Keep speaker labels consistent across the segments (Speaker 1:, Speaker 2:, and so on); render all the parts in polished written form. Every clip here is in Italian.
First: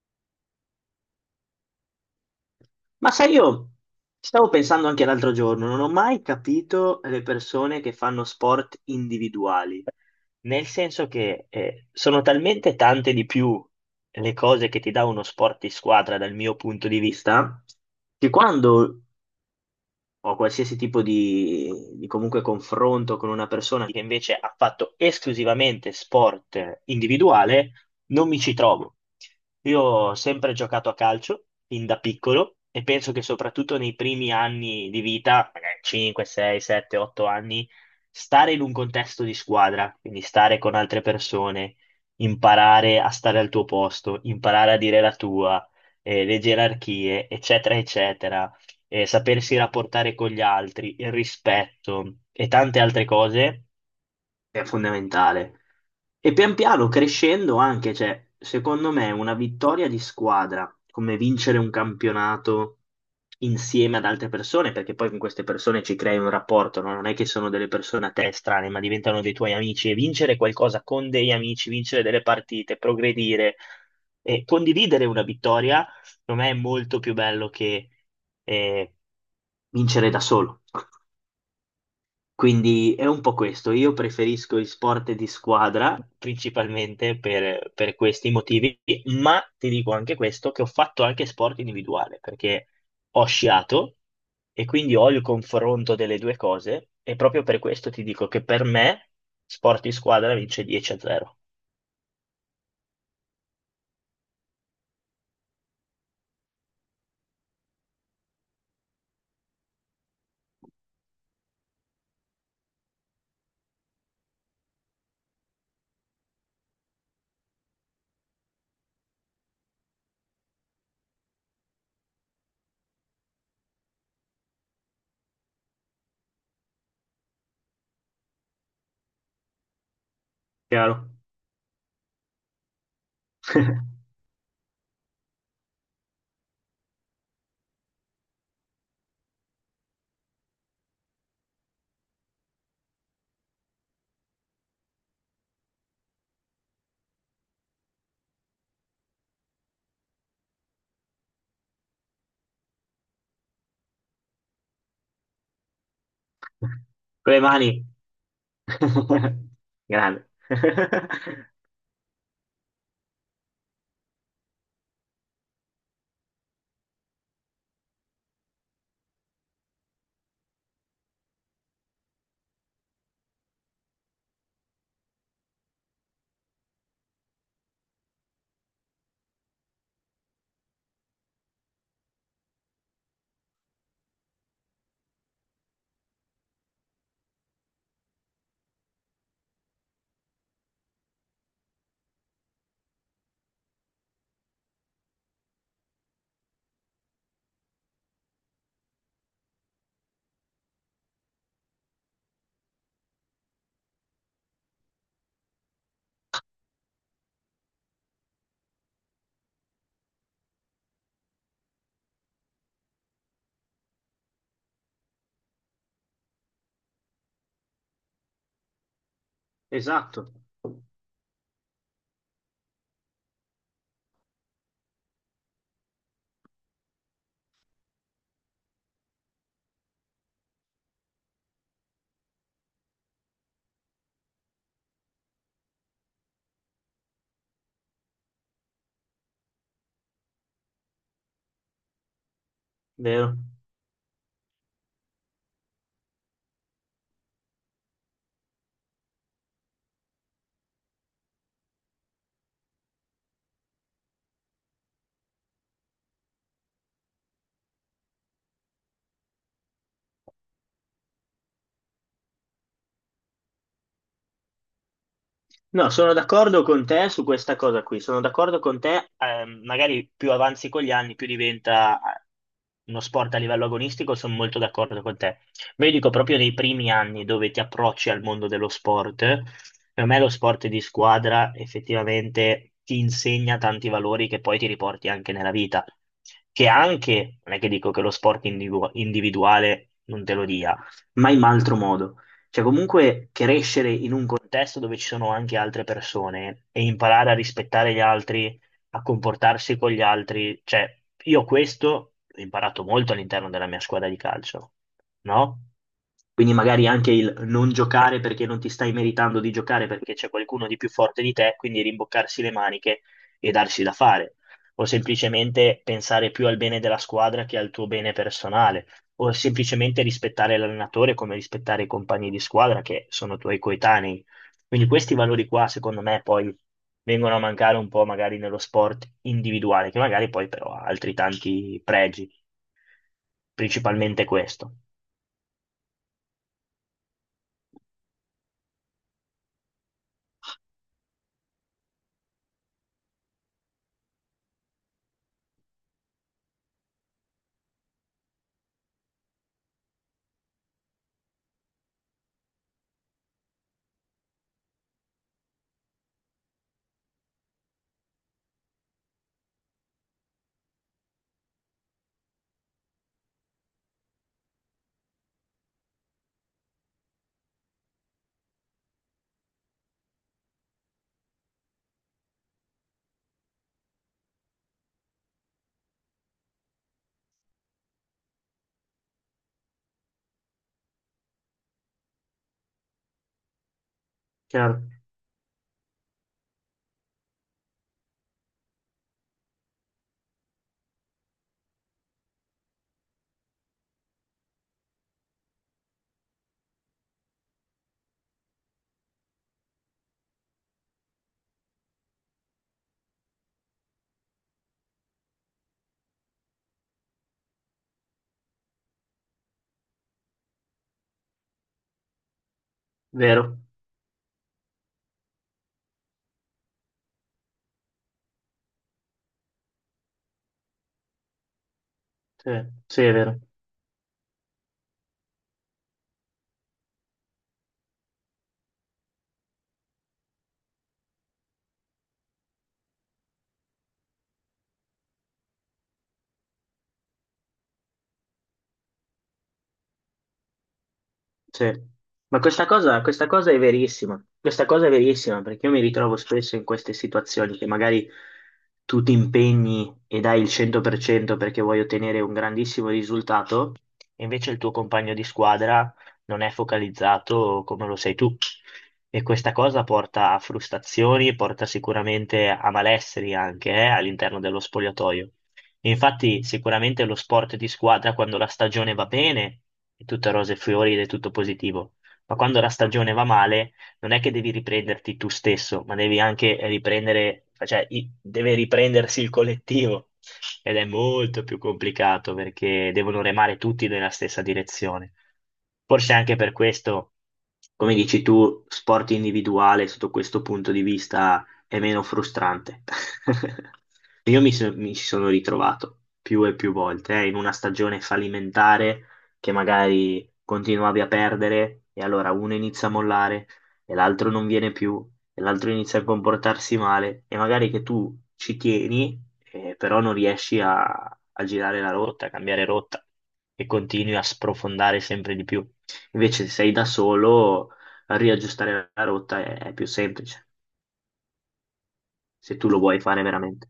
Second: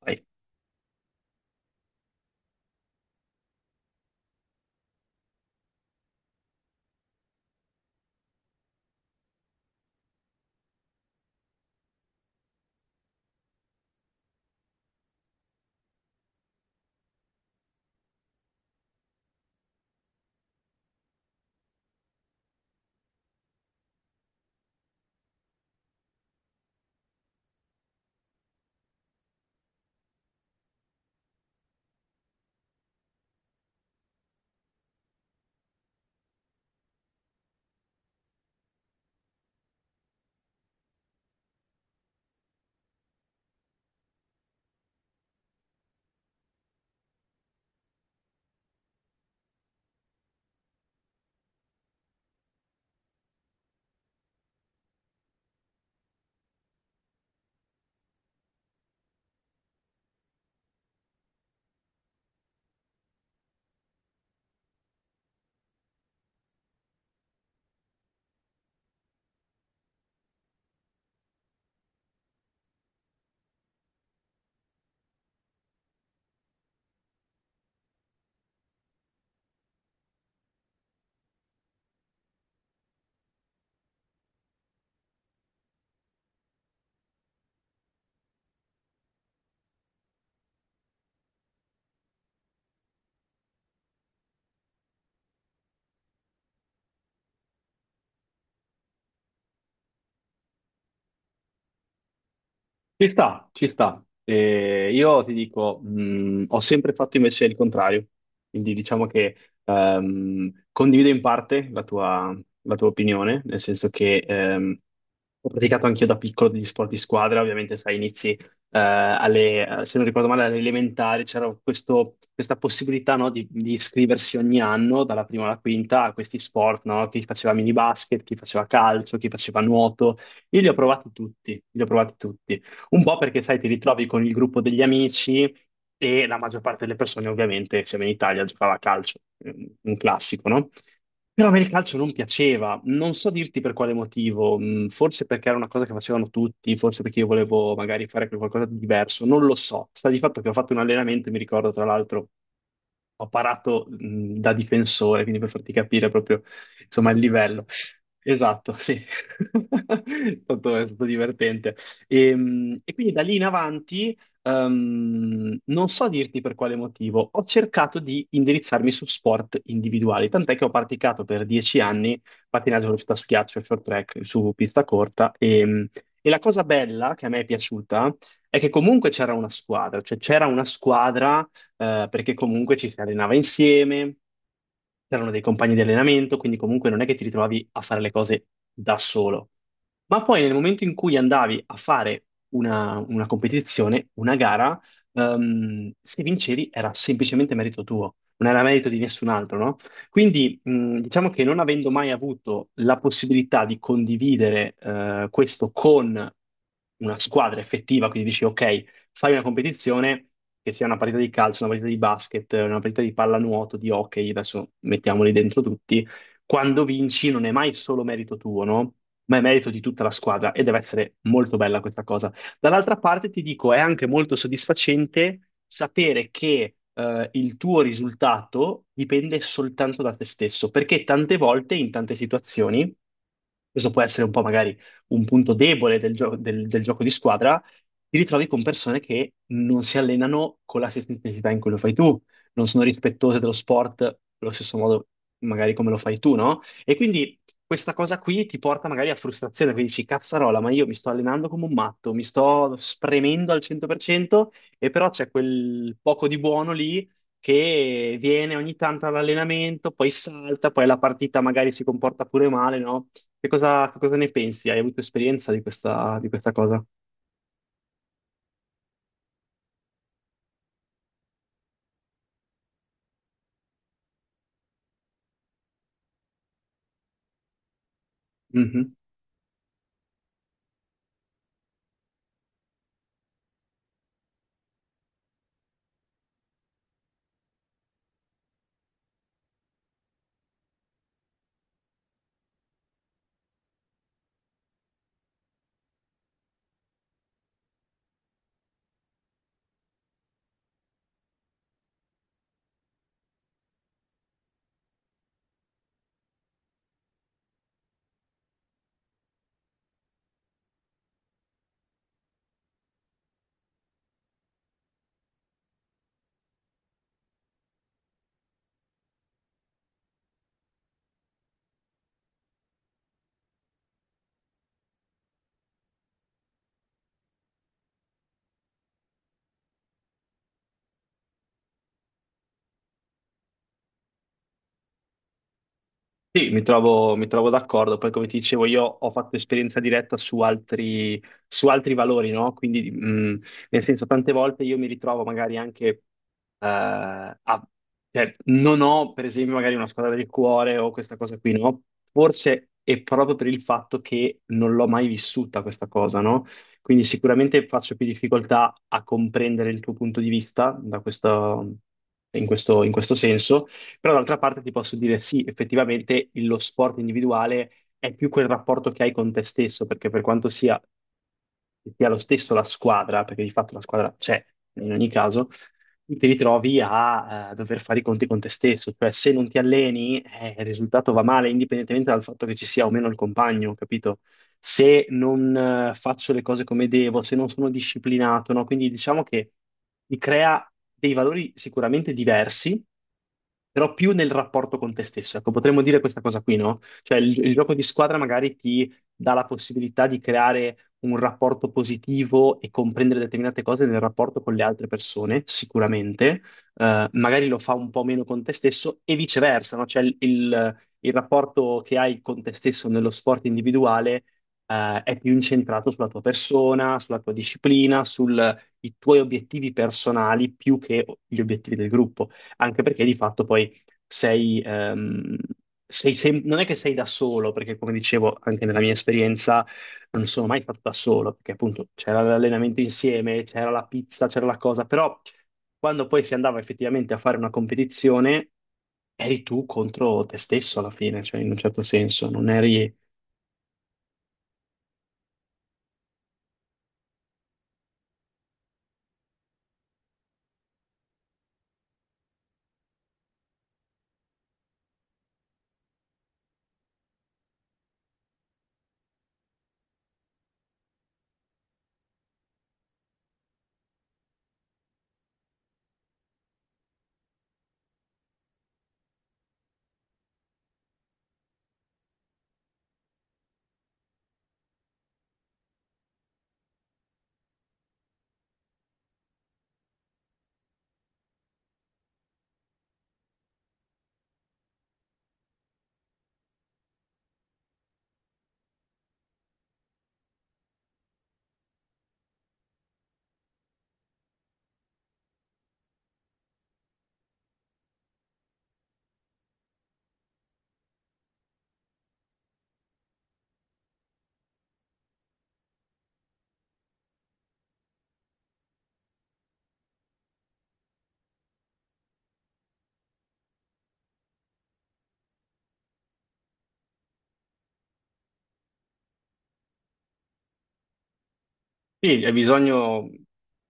Speaker 1: Vai.
Speaker 2: Ma sai, io stavo pensando anche l'altro giorno, non ho mai capito le persone che fanno sport individuali, nel senso che sono talmente tante di più le cose che ti dà uno sport di squadra dal mio punto di vista, che quando ho qualsiasi tipo di comunque confronto con una persona che invece ha fatto esclusivamente sport individuale, non mi ci trovo. Io ho sempre giocato a calcio, fin da piccolo, e penso che soprattutto nei primi anni di vita, magari 5, 6, 7, 8 anni, stare in un contesto di squadra, quindi stare con altre persone, imparare a stare al tuo posto, imparare a dire la tua, le gerarchie, eccetera, eccetera, sapersi rapportare con gli altri, il rispetto e tante altre cose è fondamentale. E pian piano crescendo anche, cioè, secondo me una vittoria di squadra, come vincere un campionato insieme ad altre persone, perché poi con queste persone ci crei un rapporto, no? Non è che sono delle persone a te strane, ma diventano dei tuoi amici e vincere qualcosa con degli amici, vincere delle partite, progredire e condividere una vittoria, secondo me è molto più bello che eh, vincere da solo. Quindi è un po' questo, io preferisco gli sport di squadra principalmente per questi motivi, ma ti dico anche questo, che ho fatto anche sport individuale, perché ho sciato e quindi ho il confronto delle due cose e proprio per questo ti dico che per me sport di squadra vince 10-0.
Speaker 1: Ci sta, ci sta. Io ti dico, ho sempre fatto invece il contrario, quindi diciamo che condivido in parte la tua opinione, nel senso che ho praticato anch'io da piccolo degli sport di squadra. Ovviamente sai, inizi se non ricordo male, alle elementari, c'era questa possibilità, no, di iscriversi ogni anno, dalla prima alla quinta, a questi sport, no? Chi faceva mini basket, chi faceva calcio, chi faceva nuoto. Io li ho
Speaker 2: Chiaro?
Speaker 1: provati tutti, li ho provati tutti. Un po' perché, sai, ti ritrovi con il gruppo degli amici e la maggior parte delle persone, ovviamente, siamo in Italia, giocava a calcio, un classico, no? Però a me il calcio non piaceva, non so dirti per quale motivo, forse perché era una cosa che facevano tutti, forse perché io volevo magari fare qualcosa di diverso, non lo so. Sta di fatto che ho fatto un allenamento, mi ricordo tra l'altro, ho parato da difensore, quindi per farti capire proprio insomma il
Speaker 2: Con le
Speaker 1: livello.
Speaker 2: mani.
Speaker 1: Esatto, sì.
Speaker 2: Grande.
Speaker 1: È stato divertente. E quindi da lì in avanti. Non so dirti per quale motivo, ho cercato di indirizzarmi su sport individuali, tant'è che ho praticato per dieci anni pattinaggio velocità su ghiaccio, short track su pista corta, e la cosa bella che a me è piaciuta è che comunque c'era una squadra, cioè c'era una squadra, perché comunque ci si allenava insieme, c'erano dei compagni di allenamento, quindi comunque non è che ti ritrovavi a fare le cose da solo. Ma poi nel momento in cui andavi a fare una competizione, una gara, se vincevi era semplicemente merito tuo, non era merito di nessun altro, no? Quindi, diciamo che non avendo mai avuto la possibilità di condividere questo con una squadra effettiva, quindi dici ok, fai una competizione, che sia una partita di calcio, una partita di basket, una partita di pallanuoto, di hockey, adesso mettiamoli dentro tutti, quando vinci non è mai solo merito tuo, no? Ma è merito di tutta la
Speaker 2: Esatto,
Speaker 1: squadra e deve essere molto bella questa cosa. Dall'altra parte ti dico, è anche molto soddisfacente sapere che, il tuo risultato dipende soltanto da te stesso, perché tante volte, in tante situazioni, questo può essere un po' magari un punto debole del gioco di squadra: ti ritrovi con persone che non si allenano con la stessa intensità in cui lo fai tu, non sono
Speaker 2: vero.
Speaker 1: rispettose dello sport allo stesso modo magari come lo fai tu, no? E quindi questa cosa qui ti porta magari a frustrazione, quindi dici, cazzarola, ma io mi sto allenando come un matto, mi sto spremendo al 100% e però c'è quel poco di buono lì, che viene ogni tanto all'allenamento, poi salta, poi la partita magari si comporta pure male, no? Che cosa ne pensi? Hai avuto esperienza di
Speaker 2: No, sono
Speaker 1: questa
Speaker 2: d'accordo
Speaker 1: cosa?
Speaker 2: con te su questa cosa qui, sono d'accordo con te, magari più avanzi con gli anni, più diventa uno sport a livello agonistico, sono molto d'accordo con te. Ma io dico proprio nei primi anni dove ti approcci al mondo dello
Speaker 1: Mhm.
Speaker 2: sport, per me lo sport di squadra effettivamente ti insegna tanti valori che poi ti riporti anche nella vita, che anche, non è che dico che lo sport individuale non te lo dia, ma in altro modo. Cioè, comunque crescere in un contesto dove ci sono anche altre persone e imparare a rispettare gli altri, a comportarsi con gli altri, cioè, io questo l'ho imparato molto all'interno della mia squadra di calcio, no? Quindi magari anche il non giocare perché non ti stai meritando di giocare perché c'è qualcuno di più forte di te, quindi rimboccarsi le maniche e darsi da fare, o semplicemente pensare più al bene della squadra che al tuo bene personale o semplicemente rispettare l'allenatore come rispettare i compagni di squadra che sono tuoi coetanei. Quindi questi valori qua, secondo me, poi vengono a mancare un po' magari nello sport individuale, che magari poi però ha altri tanti pregi, principalmente questo.
Speaker 1: Sì, mi trovo d'accordo. Poi, come ti dicevo, io ho fatto esperienza diretta su altri valori, no? Quindi, nel senso, tante volte io mi ritrovo magari anche, a- cioè, non ho, per esempio, magari una squadra del cuore o questa cosa qui, no? Forse è proprio per il fatto che non l'ho mai vissuta questa cosa, no? Quindi sicuramente faccio più difficoltà a comprendere il tuo punto di vista da in questo senso. Però d'altra parte ti posso dire sì, effettivamente lo sport individuale è più quel rapporto che hai con te stesso, perché per quanto sia lo stesso la squadra, perché di fatto la squadra c'è in ogni caso, tu ti ritrovi a, dover fare i conti con te stesso, cioè se non ti alleni, il risultato va male, indipendentemente dal fatto che ci sia o meno il compagno, capito?
Speaker 2: Chiaro,
Speaker 1: Se non, faccio le cose come devo, se non sono disciplinato, no? Quindi diciamo che ti crea dei valori sicuramente diversi, però più nel rapporto con te stesso. Ecco, potremmo dire questa cosa qui, no? Cioè il gioco di squadra magari ti dà la possibilità di creare un rapporto positivo e comprendere determinate cose nel rapporto con le altre persone, sicuramente. Magari lo fa un po' meno con te stesso e viceversa, no? Cioè il rapporto che hai con te stesso nello sport
Speaker 2: vero,
Speaker 1: individuale, è più incentrato sulla tua persona, sulla tua disciplina, sui tuoi obiettivi personali più che gli obiettivi del gruppo,
Speaker 2: sì,
Speaker 1: anche
Speaker 2: sì,
Speaker 1: perché
Speaker 2: è
Speaker 1: di
Speaker 2: vero.
Speaker 1: fatto poi sei, ehm, sei, non è che sei da solo, perché come dicevo anche nella mia esperienza non sono mai stato da solo, perché appunto c'era l'allenamento insieme, c'era la pizza, c'era la cosa, però quando poi si andava effettivamente a fare una competizione, eri tu contro te stesso alla fine, cioè in un
Speaker 2: Sì,
Speaker 1: certo senso,
Speaker 2: ma
Speaker 1: non eri...
Speaker 2: questa cosa è verissima, questa cosa è verissima perché io mi ritrovo spesso in queste situazioni che magari tu ti impegni e dai il 100% perché vuoi ottenere un grandissimo risultato, e invece il tuo compagno di squadra non è focalizzato come lo sei tu. E questa cosa porta a frustrazioni, porta sicuramente a malesseri anche, all'interno dello spogliatoio. E infatti sicuramente lo sport di squadra quando la stagione va bene è tutto rose e fiori ed è tutto positivo, ma quando la stagione va male non è che devi riprenderti tu stesso, ma devi anche riprendere, cioè deve riprendersi il collettivo ed è molto più complicato perché devono remare tutti nella stessa direzione. Forse anche per questo, come dici tu, sport individuale sotto questo punto di vista è meno frustrante. Io mi ci sono ritrovato più e più volte, in una stagione fallimentare che magari continuavi a perdere e allora uno inizia a mollare e l'altro non viene più e l'altro inizia a comportarsi male e magari che tu ci tieni, però non riesci a girare la rotta, a cambiare rotta e continui a sprofondare sempre di più. Invece se sei da solo, riaggiustare la rotta è più semplice,
Speaker 1: Sì, hai
Speaker 2: se tu lo vuoi
Speaker 1: bisogno.
Speaker 2: fare veramente.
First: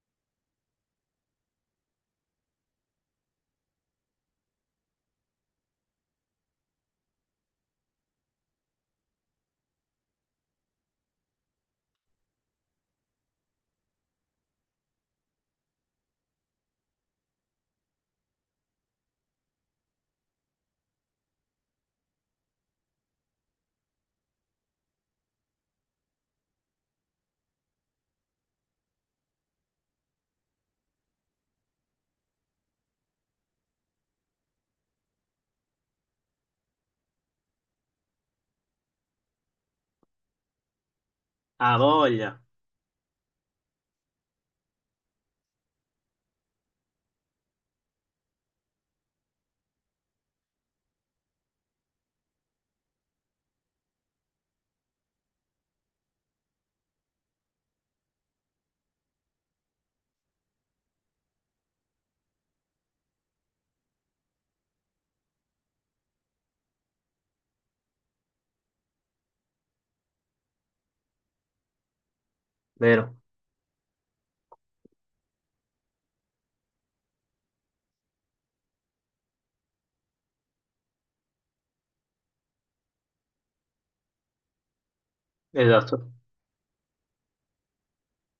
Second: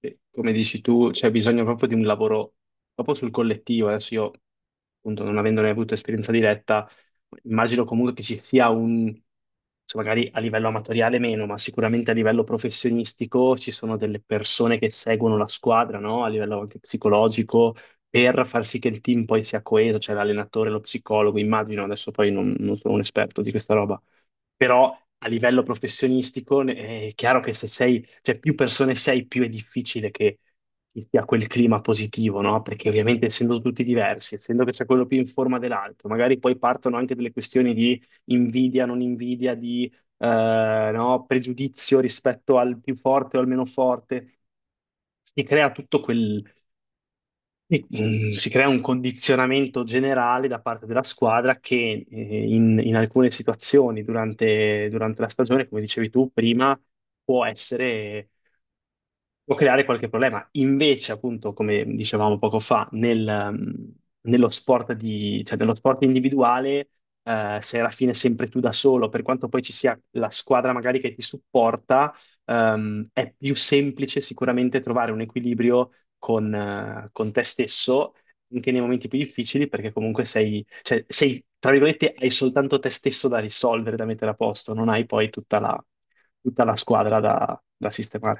Speaker 1: Sì, come dici tu, c'è bisogno proprio di un lavoro proprio sul collettivo. Adesso io, appunto, non avendone avuto esperienza diretta, immagino comunque che ci sia cioè, magari a livello amatoriale meno, ma sicuramente a livello professionistico ci sono delle persone che seguono la squadra, no? A livello anche psicologico, per far sì che il team poi sia coeso, cioè l'allenatore, lo psicologo, immagino, adesso poi non sono un esperto di questa roba, però a livello professionistico, è chiaro che se sei, cioè più persone sei, più è difficile che ci sia quel clima positivo, no? Perché ovviamente essendo tutti diversi, essendo che c'è quello più in forma dell'altro, magari poi partono anche delle questioni di invidia, non invidia, di no,
Speaker 2: Ha
Speaker 1: pregiudizio
Speaker 2: voglia,
Speaker 1: rispetto al più forte o al meno forte. Si crea tutto, sì. Si crea un condizionamento generale da parte della squadra che, in alcune situazioni durante, durante la stagione, come dicevi tu prima, può essere può creare qualche problema. Invece, appunto, come dicevamo poco fa, nello cioè, nello sport individuale, sei alla fine sempre tu da solo, per quanto poi ci sia la squadra magari che ti supporta.
Speaker 2: vero?
Speaker 1: È più semplice sicuramente trovare un equilibrio con te stesso. Anche nei momenti più difficili, perché comunque sei, cioè, sei, tra virgolette, hai soltanto te stesso da risolvere, da mettere a posto, non hai poi tutta la,
Speaker 2: Esatto.
Speaker 1: tutta la squadra da sistemare.